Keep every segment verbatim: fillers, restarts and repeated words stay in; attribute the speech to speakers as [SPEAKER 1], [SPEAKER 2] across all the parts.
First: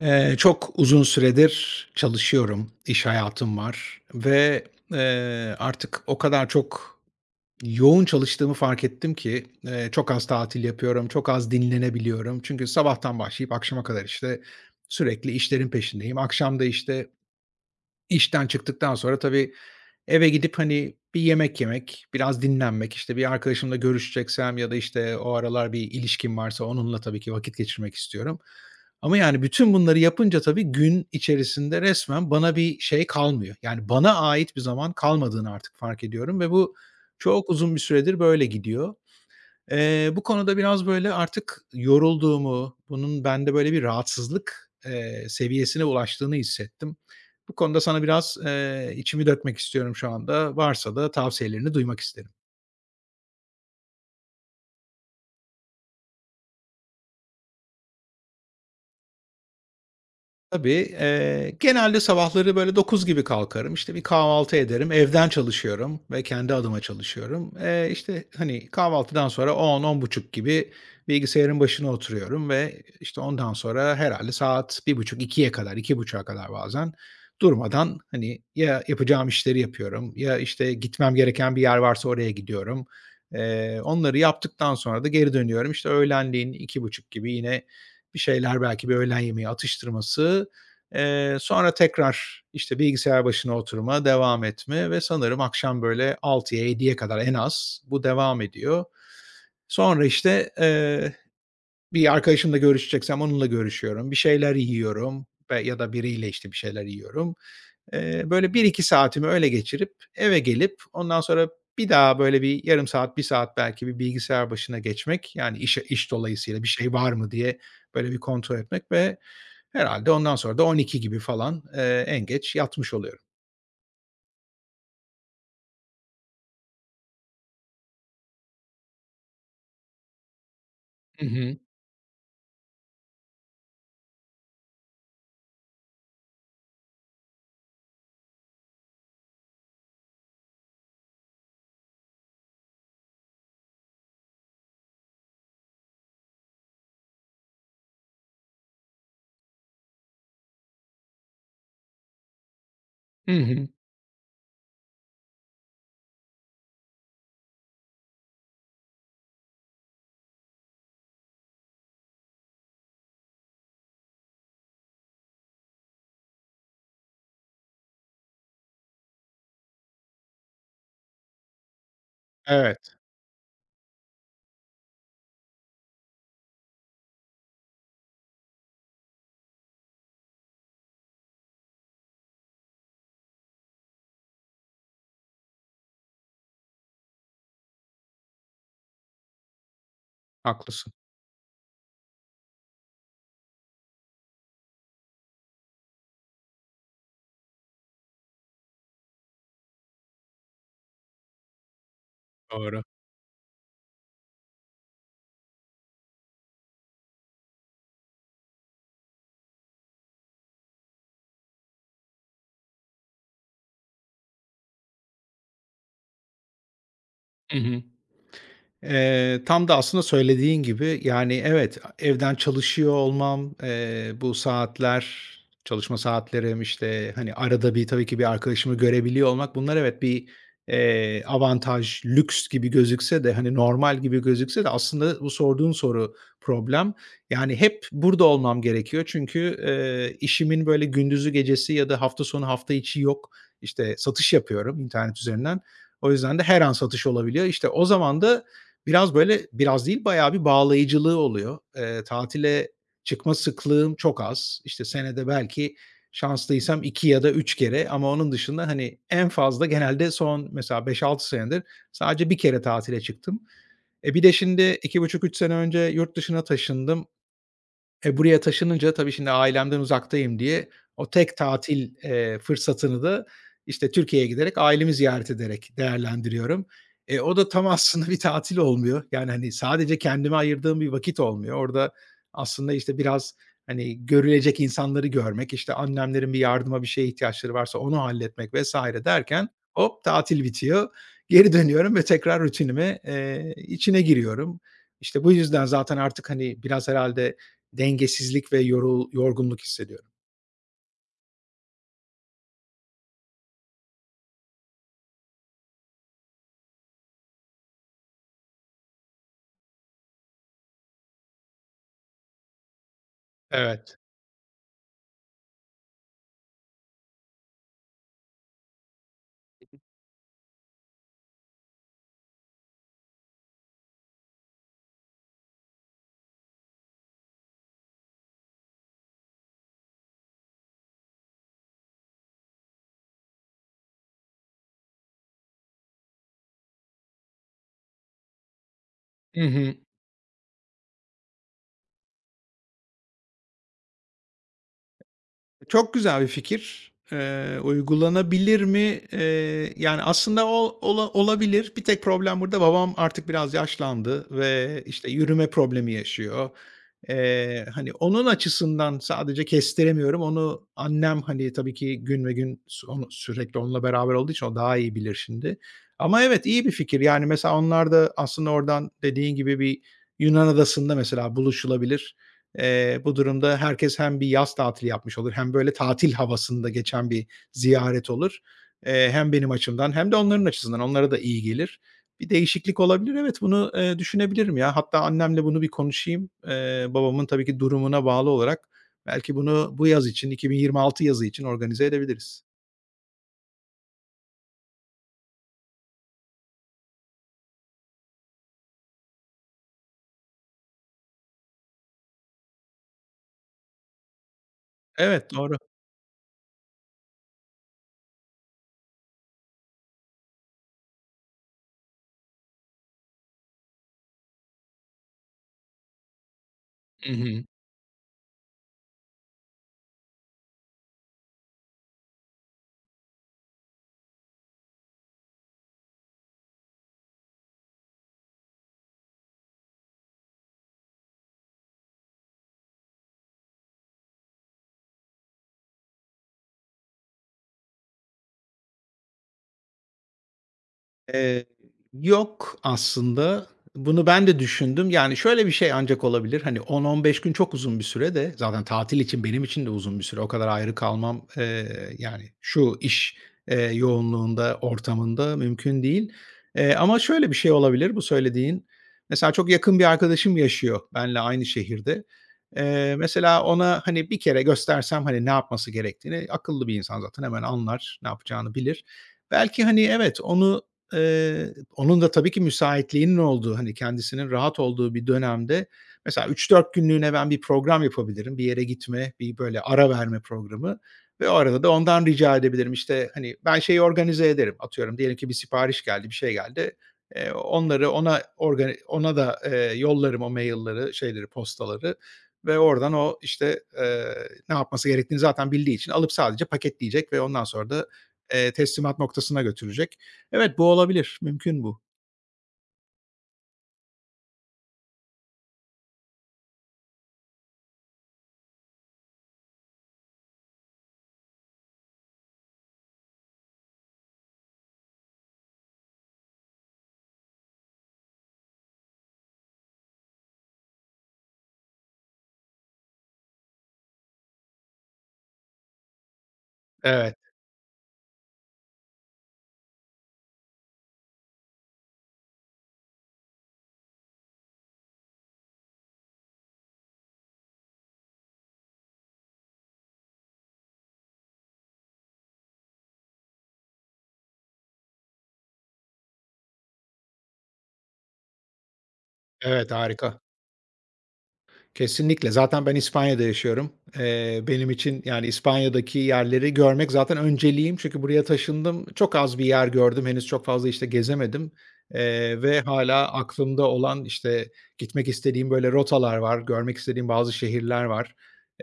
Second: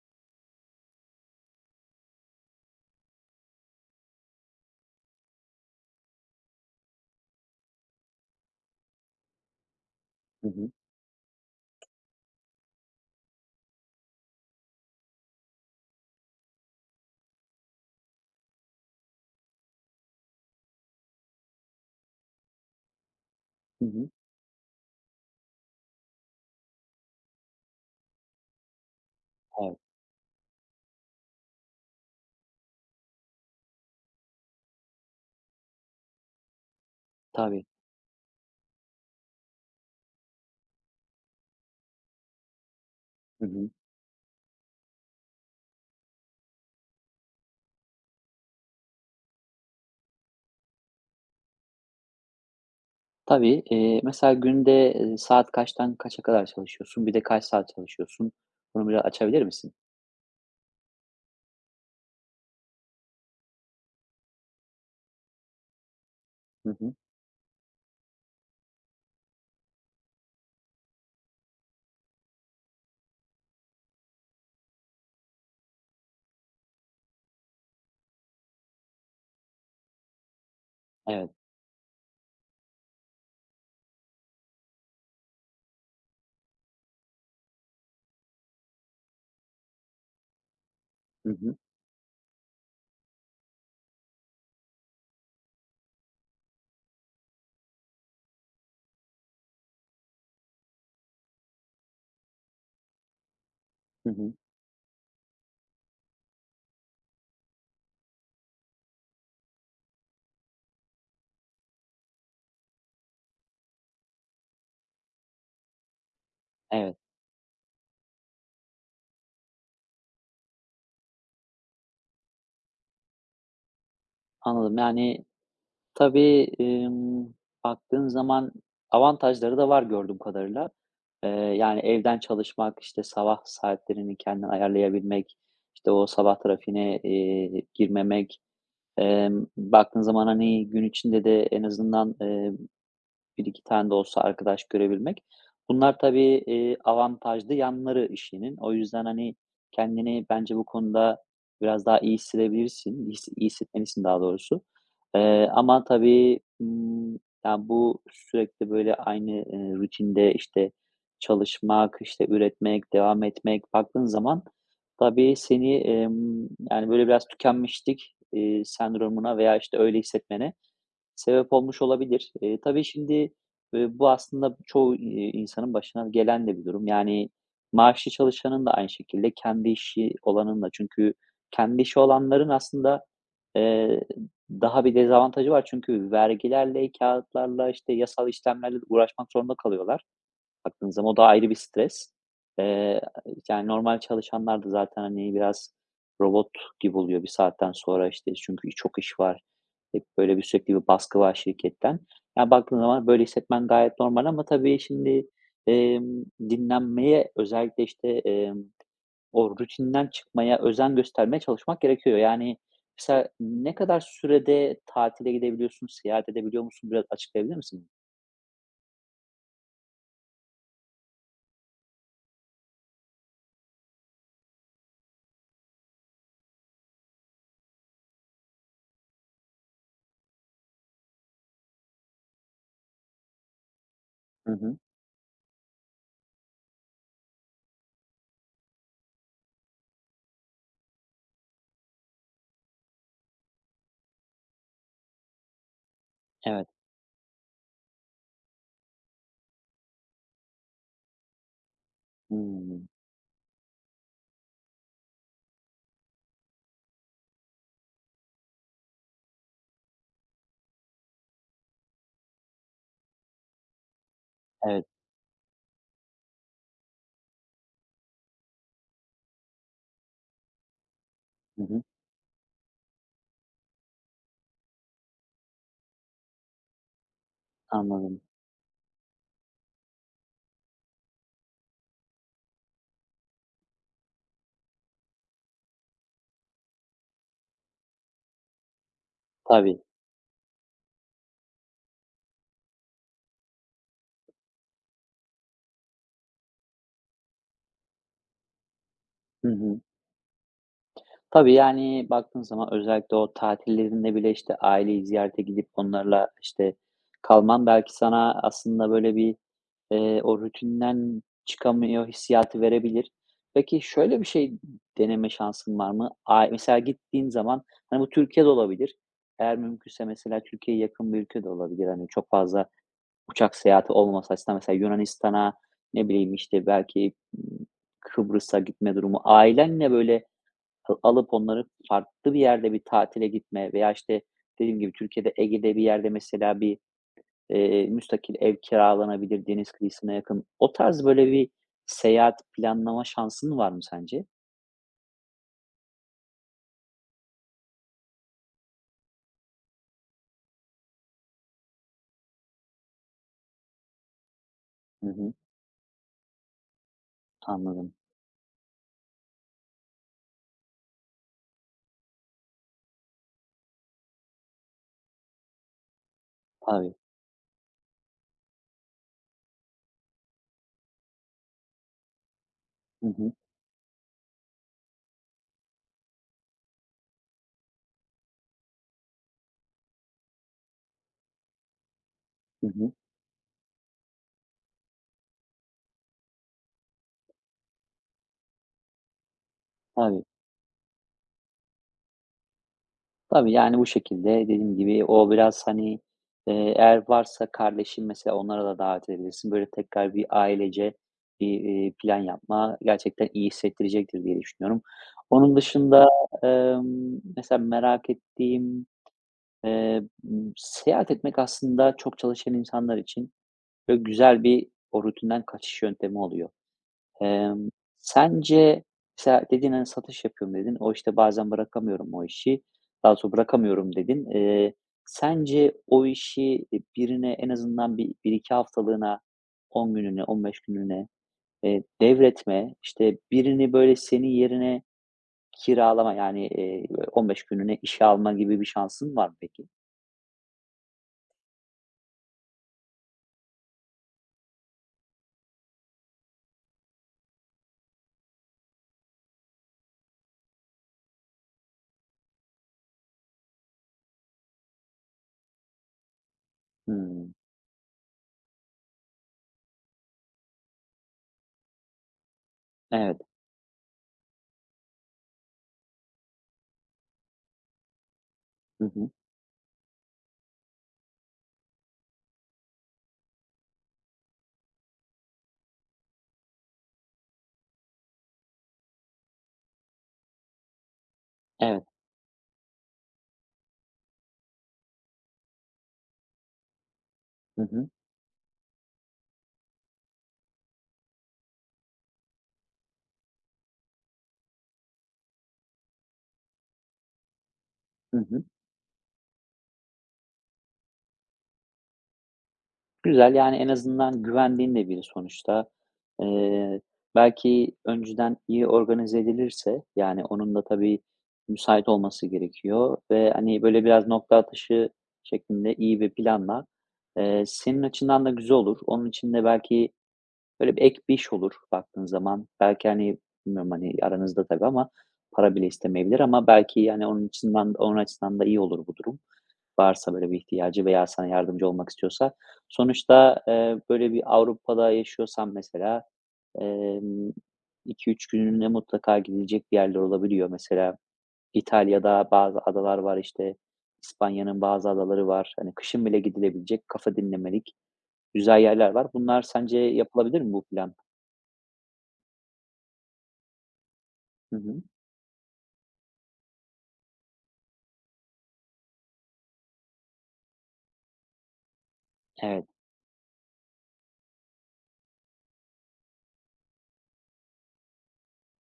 [SPEAKER 1] Eee, çok uzun süredir çalışıyorum, iş hayatım var ve, eee, artık o kadar çok yoğun çalıştığımı fark ettim ki, eee, çok az
[SPEAKER 2] Hı
[SPEAKER 1] tatil
[SPEAKER 2] hı.
[SPEAKER 1] yapıyorum, çok az dinlenebiliyorum. Çünkü sabahtan başlayıp akşama kadar, işte, sürekli işlerin peşindeyim. Akşam da, işte, İşten çıktıktan sonra tabii eve gidip, hani, bir yemek yemek, biraz dinlenmek, işte, bir arkadaşımla
[SPEAKER 2] Hı hı.
[SPEAKER 1] görüşeceksem ya da, işte, o aralar bir ilişkim varsa onunla tabii ki vakit geçirmek istiyorum. Ama, yani, bütün
[SPEAKER 2] Evet,
[SPEAKER 1] bunları yapınca tabii gün içerisinde resmen bana bir şey kalmıyor. Yani, bana ait bir zaman kalmadığını artık fark ediyorum ve bu çok
[SPEAKER 2] tabii.
[SPEAKER 1] uzun bir süredir böyle gidiyor. Eee, bu konuda biraz böyle artık yorulduğumu, bunun
[SPEAKER 2] Hı
[SPEAKER 1] bende
[SPEAKER 2] hı.
[SPEAKER 1] böyle bir rahatsızlık, eee, seviyesine ulaştığını hissettim. Bu konuda sana biraz, eee, içimi dökmek istiyorum şu anda. Varsa da tavsiyelerini duymak isterim.
[SPEAKER 2] Tabii, eee, mesela günde, eee, saat kaçtan kaça kadar çalışıyorsun? Bir de kaç saat çalışıyorsun? Bunu biraz açabilir misin?
[SPEAKER 1] Tabii, eee, genelde sabahları böyle dokuz gibi kalkarım. İşte, bir kahvaltı ederim. Evden çalışıyorum ve kendi
[SPEAKER 2] Hı
[SPEAKER 1] adıma
[SPEAKER 2] hı.
[SPEAKER 1] çalışıyorum. Eee, işte, hani, kahvaltıdan sonra on on buçuk gibi bilgisayarın başına oturuyorum ve, işte, ondan sonra herhalde saat bir buçuk ikiye kadar, on dört buçuğa kadar bazen durmadan, hani, ya yapacağım işleri yapıyorum ya, işte, gitmem
[SPEAKER 2] Evet.
[SPEAKER 1] gereken bir yer varsa oraya gidiyorum. Eee, onları yaptıktan sonra da geri dönüyorum. İşte, öğlenleyin iki buçuk gibi yine bir şeyler belki bir öğlen yemeği atıştırması,
[SPEAKER 2] Hı
[SPEAKER 1] eee,
[SPEAKER 2] hı.
[SPEAKER 1] sonra tekrar, işte, bilgisayar başına oturma, devam etme ve sanırım akşam böyle altıya yediye kadar en az bu devam ediyor. Sonra, işte, eee, bir arkadaşımla görüşeceksem onunla görüşüyorum,
[SPEAKER 2] Hı
[SPEAKER 1] bir
[SPEAKER 2] hı.
[SPEAKER 1] şeyler yiyorum ve ya da biriyle, işte, bir şeyler yiyorum. Eee, böyle bir iki saatimi öyle geçirip eve gelip ondan sonra bir daha böyle bir yarım saat, bir saat belki bir bilgisayar başına geçmek, yani iş iş dolayısıyla bir şey
[SPEAKER 2] Evet,
[SPEAKER 1] var mı diye böyle bir kontrol etmek ve herhâlde ondan sonra da on iki gibi falan, eee, en geç yatmış oluyorum.
[SPEAKER 2] anladım. Yani, tabii, emm, baktığın zaman avantajları da var gördüğüm kadarıyla.
[SPEAKER 1] Hı
[SPEAKER 2] Eee,
[SPEAKER 1] hı.
[SPEAKER 2] yani, evden çalışmak, işte, sabah saatlerini kendin ayarlayabilmek, işte, o sabah trafiğine, eee, girmemek, emm, baktığın zaman, hani, gün içinde de en azından, eee bir iki tane de olsa arkadaş görebilmek. Bunlar tabii, eee, avantajlı yanları işinin. O yüzden, hani, kendini bence bu konuda biraz daha iyi hissedebilirsin, his
[SPEAKER 1] Hı
[SPEAKER 2] iyi
[SPEAKER 1] hı.
[SPEAKER 2] hissetmelisin daha doğrusu. Eee, ama tabii, ımm, ya, bu sürekli böyle aynı, eee, rutinde, işte, çalışmak, işte, üretmek, devam etmek baktığın zaman tabii seni, emm, yani, böyle biraz tükenmişlik, eee, sendromuna veya, işte, öyle hissetmene sebep olmuş olabilir. Eee, tabii
[SPEAKER 1] Evet,
[SPEAKER 2] şimdi, eee, bu aslında çoğu, eee, insanın başına gelen de bir durum. Yani maaşlı çalışanın da aynı şekilde kendi işi olanın da. Çünkü kendi işi olanların aslında, eee, daha bir dezavantajı var. Çünkü vergilerle, kağıtlarla, işte, yasal işlemlerle uğraşmak zorunda kalıyorlar.
[SPEAKER 1] haklısın.
[SPEAKER 2] Baktığınız zaman o da ayrı bir stres. Eee, Yani normal çalışanlar da zaten, hani, biraz robot gibi oluyor bir saatten sonra, işte, çünkü çok iş var. Hep böyle bir sürekli bir baskı var şirketten. Yani baktığın
[SPEAKER 1] Doğru.
[SPEAKER 2] zaman böyle hissetmen gayet normal ama tabii şimdi, emm, dinlenmeye özellikle, işte, emm, o rutinden çıkmaya özen göstermeye çalışmak gerekiyor. Yani, mesela ne kadar sürede tatile gidebiliyorsun, seyahat edebiliyor musun? Biraz açıklayabilir
[SPEAKER 1] Hı hı.
[SPEAKER 2] misin?
[SPEAKER 1] Eee, tam da aslında söylediğin gibi, yani, evet, evden çalışıyor olmam, eee, bu saatler, çalışma saatlerim, işte, hani, arada bir tabii ki bir arkadaşımı görebiliyor olmak bunlar evet bir, eee, avantaj, lüks gibi gözükse de, hani, normal gibi
[SPEAKER 2] Hı
[SPEAKER 1] gözükse de
[SPEAKER 2] hı.
[SPEAKER 1] aslında bu sorduğun soru problem. Yani, hep burada olmam gerekiyor çünkü, eee, işimin böyle gündüzü gecesi ya da hafta sonu hafta içi yok. İşte, satış yapıyorum internet üzerinden. O yüzden de her
[SPEAKER 2] Evet.
[SPEAKER 1] an satış olabiliyor. İşte, o zaman da biraz böyle biraz değil, bayağı bir bağlayıcılığı oluyor. Eee, tatile
[SPEAKER 2] Hımm.
[SPEAKER 1] çıkma sıklığım çok az. İşte, senede belki şanslıysam iki ya da üç kere ama onun dışında, hani, en fazla genelde son mesela beş altı senedir sadece bir kere tatile çıktım. E, bir de şimdi
[SPEAKER 2] Evet.
[SPEAKER 1] iki buçuk üç sene önce yurt dışına taşındım. E, buraya taşınınca tabii şimdi ailemden uzaktayım diye o tek
[SPEAKER 2] Hı hı.
[SPEAKER 1] tatil, eee, fırsatını da, işte, Türkiye'ye giderek ailemi ziyaret ederek değerlendiriyorum. E, o da tam aslında bir
[SPEAKER 2] Anladım.
[SPEAKER 1] tatil olmuyor. Yani, hani, sadece kendime ayırdığım bir vakit olmuyor. Orada aslında, işte, biraz, hani, görülecek insanları görmek, işte, annemlerin bir yardıma, bir şeye ihtiyaçları varsa onu halletmek vesaire derken
[SPEAKER 2] Tabii.
[SPEAKER 1] hop tatil bitiyor. Geri dönüyorum ve tekrar rutinime, eee, içine giriyorum. İşte, bu yüzden zaten artık, hani, biraz herhalde dengesizlik ve yorul
[SPEAKER 2] Hı
[SPEAKER 1] yorgunluk
[SPEAKER 2] hı.
[SPEAKER 1] hissediyorum.
[SPEAKER 2] Tabii, yani, baktığın zaman özellikle o tatillerinde bile, işte, aileyi ziyarete gidip onlarla, işte, kalman belki sana aslında böyle bir, eee, o rutinden çıkamıyor hissiyatı verebilir. Peki,
[SPEAKER 1] Evet.
[SPEAKER 2] şöyle bir şey deneme şansın var mı? Ay, mesela gittiğin zaman, hani, bu Türkiye'de olabilir. Eğer mümkünse mesela Türkiye'ye yakın bir ülke de olabilir. Hani, çok fazla uçak seyahati olmaması açısından mesela Yunanistan'a, ne bileyim, işte, belki, ımm, Kıbrıs'a gitme durumu, ailenle, böyle, a alıp onları farklı bir yerde bir tatile gitme veya, işte, dediğim gibi Türkiye'de Ege'de bir yerde mesela bir, eee, müstakil ev
[SPEAKER 1] Hı
[SPEAKER 2] kiralanabilir deniz
[SPEAKER 1] hı.
[SPEAKER 2] kıyısına yakın. O tarz, böyle, bir seyahat planlama şansın var mı sence?
[SPEAKER 1] Çok güzel bir fikir. Eee, uygulanabilir mi? Eee, yani, aslında ol ola olabilir. Bir tek problem burada babam artık biraz yaşlandı ve, işte,
[SPEAKER 2] Hı hı.
[SPEAKER 1] yürüme problemi yaşıyor. Eee, hani,
[SPEAKER 2] Anladım.
[SPEAKER 1] onun açısından sadece kestiremiyorum. Onu annem, hani, tabii ki gün ve gün s onu sürekli onunla beraber olduğu için o daha iyi bilir şimdi. Ama evet, iyi bir
[SPEAKER 2] Tabii.
[SPEAKER 1] fikir. Yani, mesela onlar da aslında oradan dediğin gibi bir Yunan adasında mesela buluşulabilir. Eee,
[SPEAKER 2] Hı
[SPEAKER 1] bu
[SPEAKER 2] hı.
[SPEAKER 1] durumda herkes hem bir yaz tatili yapmış olur hem böyle tatil havasında geçen bir ziyaret olur. Eee, hem benim açımdan hem de onların açısından onlara da iyi gelir. Bir
[SPEAKER 2] Hı
[SPEAKER 1] değişiklik
[SPEAKER 2] hı.
[SPEAKER 1] olabilir. Evet, bunu, eee, düşünebilirim ya. Hatta annemle bunu bir konuşayım. Eee, babamın tabii ki durumuna bağlı olarak belki bunu bu yaz
[SPEAKER 2] Tabii.
[SPEAKER 1] için, iki bin yirmi altı yazı için organize edebiliriz.
[SPEAKER 2] Tabii, yani, bu şekilde dediğim gibi o biraz, hani, eee, eğer varsa kardeşin mesela onlara da davet edebilirsin. Böyle tekrar bir ailece bir, iii, plan yapma gerçekten iyi hissettirecektir diye düşünüyorum.
[SPEAKER 1] Evet, doğru.
[SPEAKER 2] Onun dışında, emm, mesela merak ettiğim, eee, ımm, seyahat etmek aslında çok çalışan insanlar için böyle güzel bir o rutinden kaçış yöntemi oluyor.
[SPEAKER 1] Hı hı.
[SPEAKER 2] Emm, Sence mesela dedin, hani, satış yapıyorum dedin. O, işte, bazen bırakamıyorum o işi. Daha sonra bırakamıyorum dedin. Eee, sence o işi, e, birine en azından bir 1-2 haftalığına, on günlüğüne, on beş gününe eee, devretme, işte, birini böyle senin yerine kiralama, yani, eee, on beş gününe işe alma gibi bir şansın var mı peki?
[SPEAKER 1] Eee, Yok aslında. Bunu ben de düşündüm. Yani, şöyle bir şey ancak olabilir, hani, on on beş gün çok uzun bir süre de zaten tatil için benim için de uzun bir süre. O kadar ayrı kalmam, eee, yani, şu iş, eee, yoğunluğunda, ortamında mümkün değil. Eee, ama şöyle
[SPEAKER 2] Hımm.
[SPEAKER 1] bir şey olabilir bu söylediğin. Mesela çok yakın bir arkadaşım yaşıyor benle aynı şehirde. Eee,
[SPEAKER 2] Evet.
[SPEAKER 1] mesela ona, hani, bir kere göstersem, hani, ne yapması gerektiğini, akıllı bir insan zaten hemen anlar, ne yapacağını bilir.
[SPEAKER 2] Hı hı.
[SPEAKER 1] Belki, hani, evet, onu. Eee, onun da tabii ki müsaitliğinin olduğu, hani, kendisinin rahat olduğu bir dönemde mesela üç dört günlüğüne ben bir program yapabilirim. Bir yere gitme, bir böyle ara verme programı ve o arada da
[SPEAKER 2] Evet.
[SPEAKER 1] ondan rica edebilirim. İşte, hani, ben şeyi organize ederim. Atıyorum diyelim ki bir sipariş geldi, bir şey geldi. Eee,
[SPEAKER 2] Hı hı.
[SPEAKER 1] onları ona organi ona da, eee, yollarım o mail'leri, şeyleri, postaları ve oradan o, işte, eee, ne yapması gerektiğini zaten bildiği için alıp sadece paketleyecek ve ondan sonra da,
[SPEAKER 2] Hı hı.
[SPEAKER 1] eee, teslimat noktasına götürecek. Evet, bu olabilir. Mümkün bu.
[SPEAKER 2] Güzel, yani, en azından güvendiğin de biri sonuçta. Eee, Belki önceden iyi organize edilirse, yani, onun da tabii müsait olması gerekiyor ve, hani, böyle biraz nokta atışı şeklinde iyi bir planla, eee, senin açından da güzel olur. Onun için de belki böyle bir ek bir iş olur baktığın zaman. Belki, hani, bilmiyorum, hani, aranızda tabii ama para bile istemeyebilir ama belki, yani,
[SPEAKER 1] Evet,
[SPEAKER 2] onun açısından onun açısından da iyi olur bu durum varsa böyle bir ihtiyacı veya sana yardımcı olmak istiyorsa. Sonuçta, eee, böyle bir Avrupa'da yaşıyorsan mesela, emm, iki üç günlüğüne mutlaka gidilecek bir yerler olabiliyor. Mesela İtalya'da bazı adalar var, işte, İspanya'nın bazı adaları var. Hani, kışın bile gidilebilecek kafa dinlemelik güzel yerler var. Bunlar
[SPEAKER 1] evet,
[SPEAKER 2] sence
[SPEAKER 1] harika.
[SPEAKER 2] yapılabilir mi bu plan?
[SPEAKER 1] Kesinlikle. Zaten ben İspanya'da yaşıyorum. Eee,
[SPEAKER 2] Hı
[SPEAKER 1] benim
[SPEAKER 2] hı.
[SPEAKER 1] için, yani, İspanya'daki yerleri görmek zaten önceliğim. Çünkü buraya taşındım. Çok az bir yer gördüm. Henüz çok fazla, işte, gezemedim, eee, ve
[SPEAKER 2] Evet.
[SPEAKER 1] hala aklımda olan, işte, gitmek istediğim, böyle, rotalar var, görmek istediğim bazı şehirler var.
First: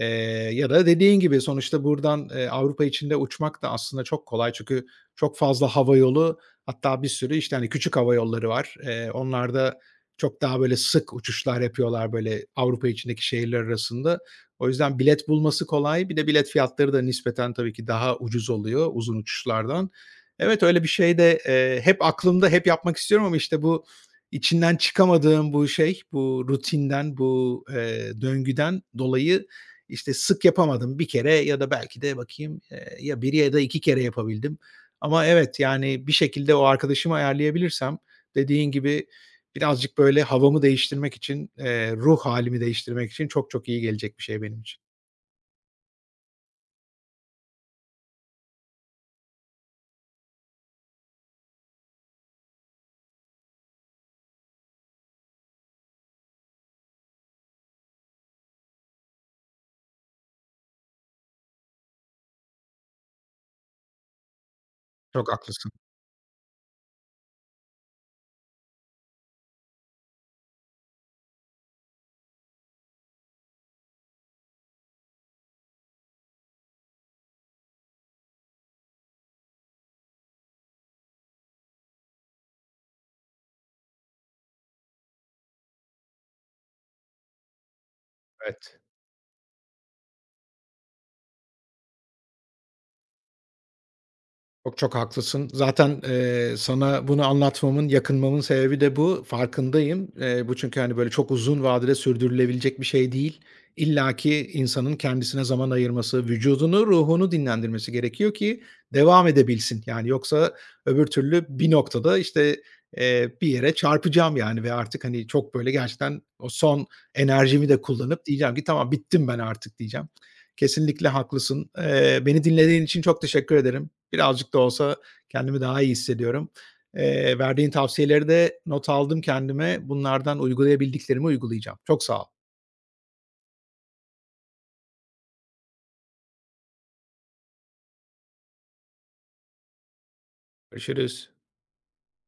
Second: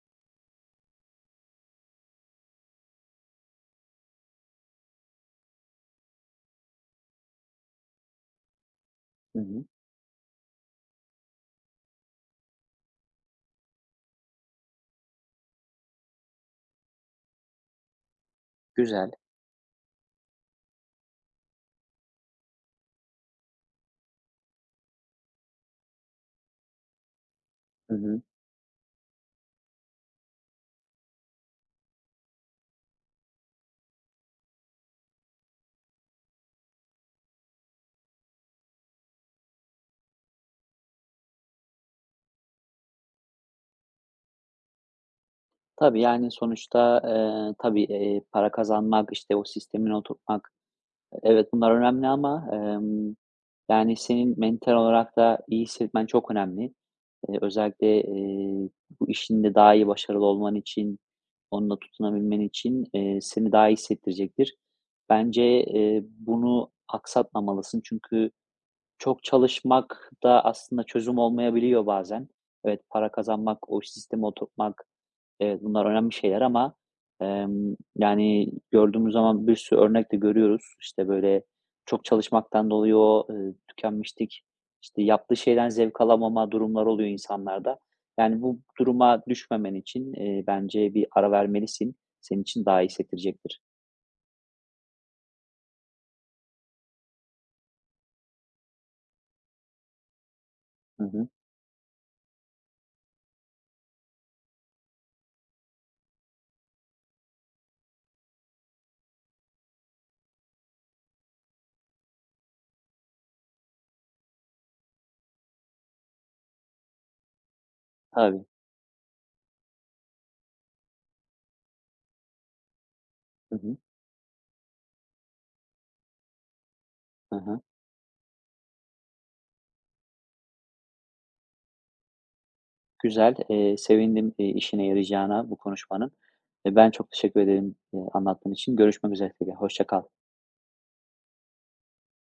[SPEAKER 1] Eee, Ya da dediğin gibi sonuçta buradan, eee, Avrupa içinde uçmak da aslında çok kolay. Çünkü çok fazla hava yolu, hatta bir sürü, işte, hani, küçük hava yolları var. Eee,
[SPEAKER 2] Hı hı.
[SPEAKER 1] onlarda çok daha böyle sık uçuşlar yapıyorlar, böyle, Avrupa içindeki şehirler arasında. O yüzden bilet bulması kolay. Bir de bilet fiyatları da nispeten tabii ki daha ucuz oluyor
[SPEAKER 2] Güzel.
[SPEAKER 1] uzun uçuşlardan. Evet, öyle bir şey de, eee, hep aklımda, hep yapmak istiyorum ama, işte, bu içinden çıkamadığım bu şey, bu rutinden, bu,
[SPEAKER 2] Hı
[SPEAKER 1] eee,
[SPEAKER 2] hı.
[SPEAKER 1] döngüden dolayı, işte, sık yapamadım. Bir kere ya da belki de bakayım, eee, ya bir ya da iki kere yapabildim. Ama evet, yani, bir şekilde o arkadaşımı ayarlayabilirsem dediğin gibi birazcık böyle havamı değiştirmek için, eee, ruh hâlimi değiştirmek için çok çok iyi gelecek bir şey benim için.
[SPEAKER 2] Tabii, yani, sonuçta, eee, tabii, eee, para kazanmak, işte, o sistemin oturtmak, evet, bunlar önemli ama, emm, yani, senin mental olarak da iyi hissetmen çok önemli. Eee, özellikle, eee, bu işinde daha iyi başarılı olman için, onunla tutunabilmen için, eee, seni daha iyi hissettirecektir.
[SPEAKER 1] Çok
[SPEAKER 2] Bence,
[SPEAKER 1] haklısın.
[SPEAKER 2] eee, bunu aksatmamalısın çünkü çok çalışmak da aslında çözüm olmayabiliyor bazen. Evet, para kazanmak, o sisteme oturtmak, evet, bunlar önemli şeyler ama, emm, yani, gördüğümüz zaman bir sürü örnek de görüyoruz. İşte, böyle, çok çalışmaktan dolayı o, eee, tükenmişlik, işte, yaptığı şeyden zevk alamama durumlar oluyor insanlarda. Yani, bu
[SPEAKER 1] Evet.
[SPEAKER 2] duruma düşmemen için, eee, bence bir ara vermelisin. Senin için daha iyi hissettirecektir.
[SPEAKER 1] Çok çok haklısın. Zaten, eee, sana bunu anlatmamın, yakınmamın sebebi de bu. Farkındayım. Eee, bu çünkü, hani,
[SPEAKER 2] Hı
[SPEAKER 1] böyle
[SPEAKER 2] hı.
[SPEAKER 1] çok uzun vadede sürdürülebilecek bir şey değil. İlla ki insanın kendisine zaman ayırması, vücudunu, ruhunu dinlendirmesi gerekiyor ki devam edebilsin. Yani, yoksa öbür türlü bir noktada, işte, eee, bir yere çarpacağım, yani, ve artık, hani, çok böyle gerçekten o son enerjimi de kullanıp
[SPEAKER 2] Tabii.
[SPEAKER 1] diyeceğim ki "Tamam, bittim ben artık." diyeceğim. Kesinlikle haklısın. Eee, beni dinlediğin için çok teşekkür
[SPEAKER 2] Hı hı.
[SPEAKER 1] ederim. Birazcık da olsa kendimi daha iyi hissediyorum.
[SPEAKER 2] Hı
[SPEAKER 1] Eee,
[SPEAKER 2] hı.
[SPEAKER 1] verdiğin tavsiyeleri de not aldım kendime. Bunlardan uygulayabildiklerimi uygulayacağım. Çok sağ ol.
[SPEAKER 2] Güzel. Eee, sevindim, eee, işine yarayacağına bu konuşmanın. Eee, ben çok teşekkür ederim, eee, anlattığın için. Görüşmek üzere tekrar. Hoşça kal.
[SPEAKER 1] Görüşürüz.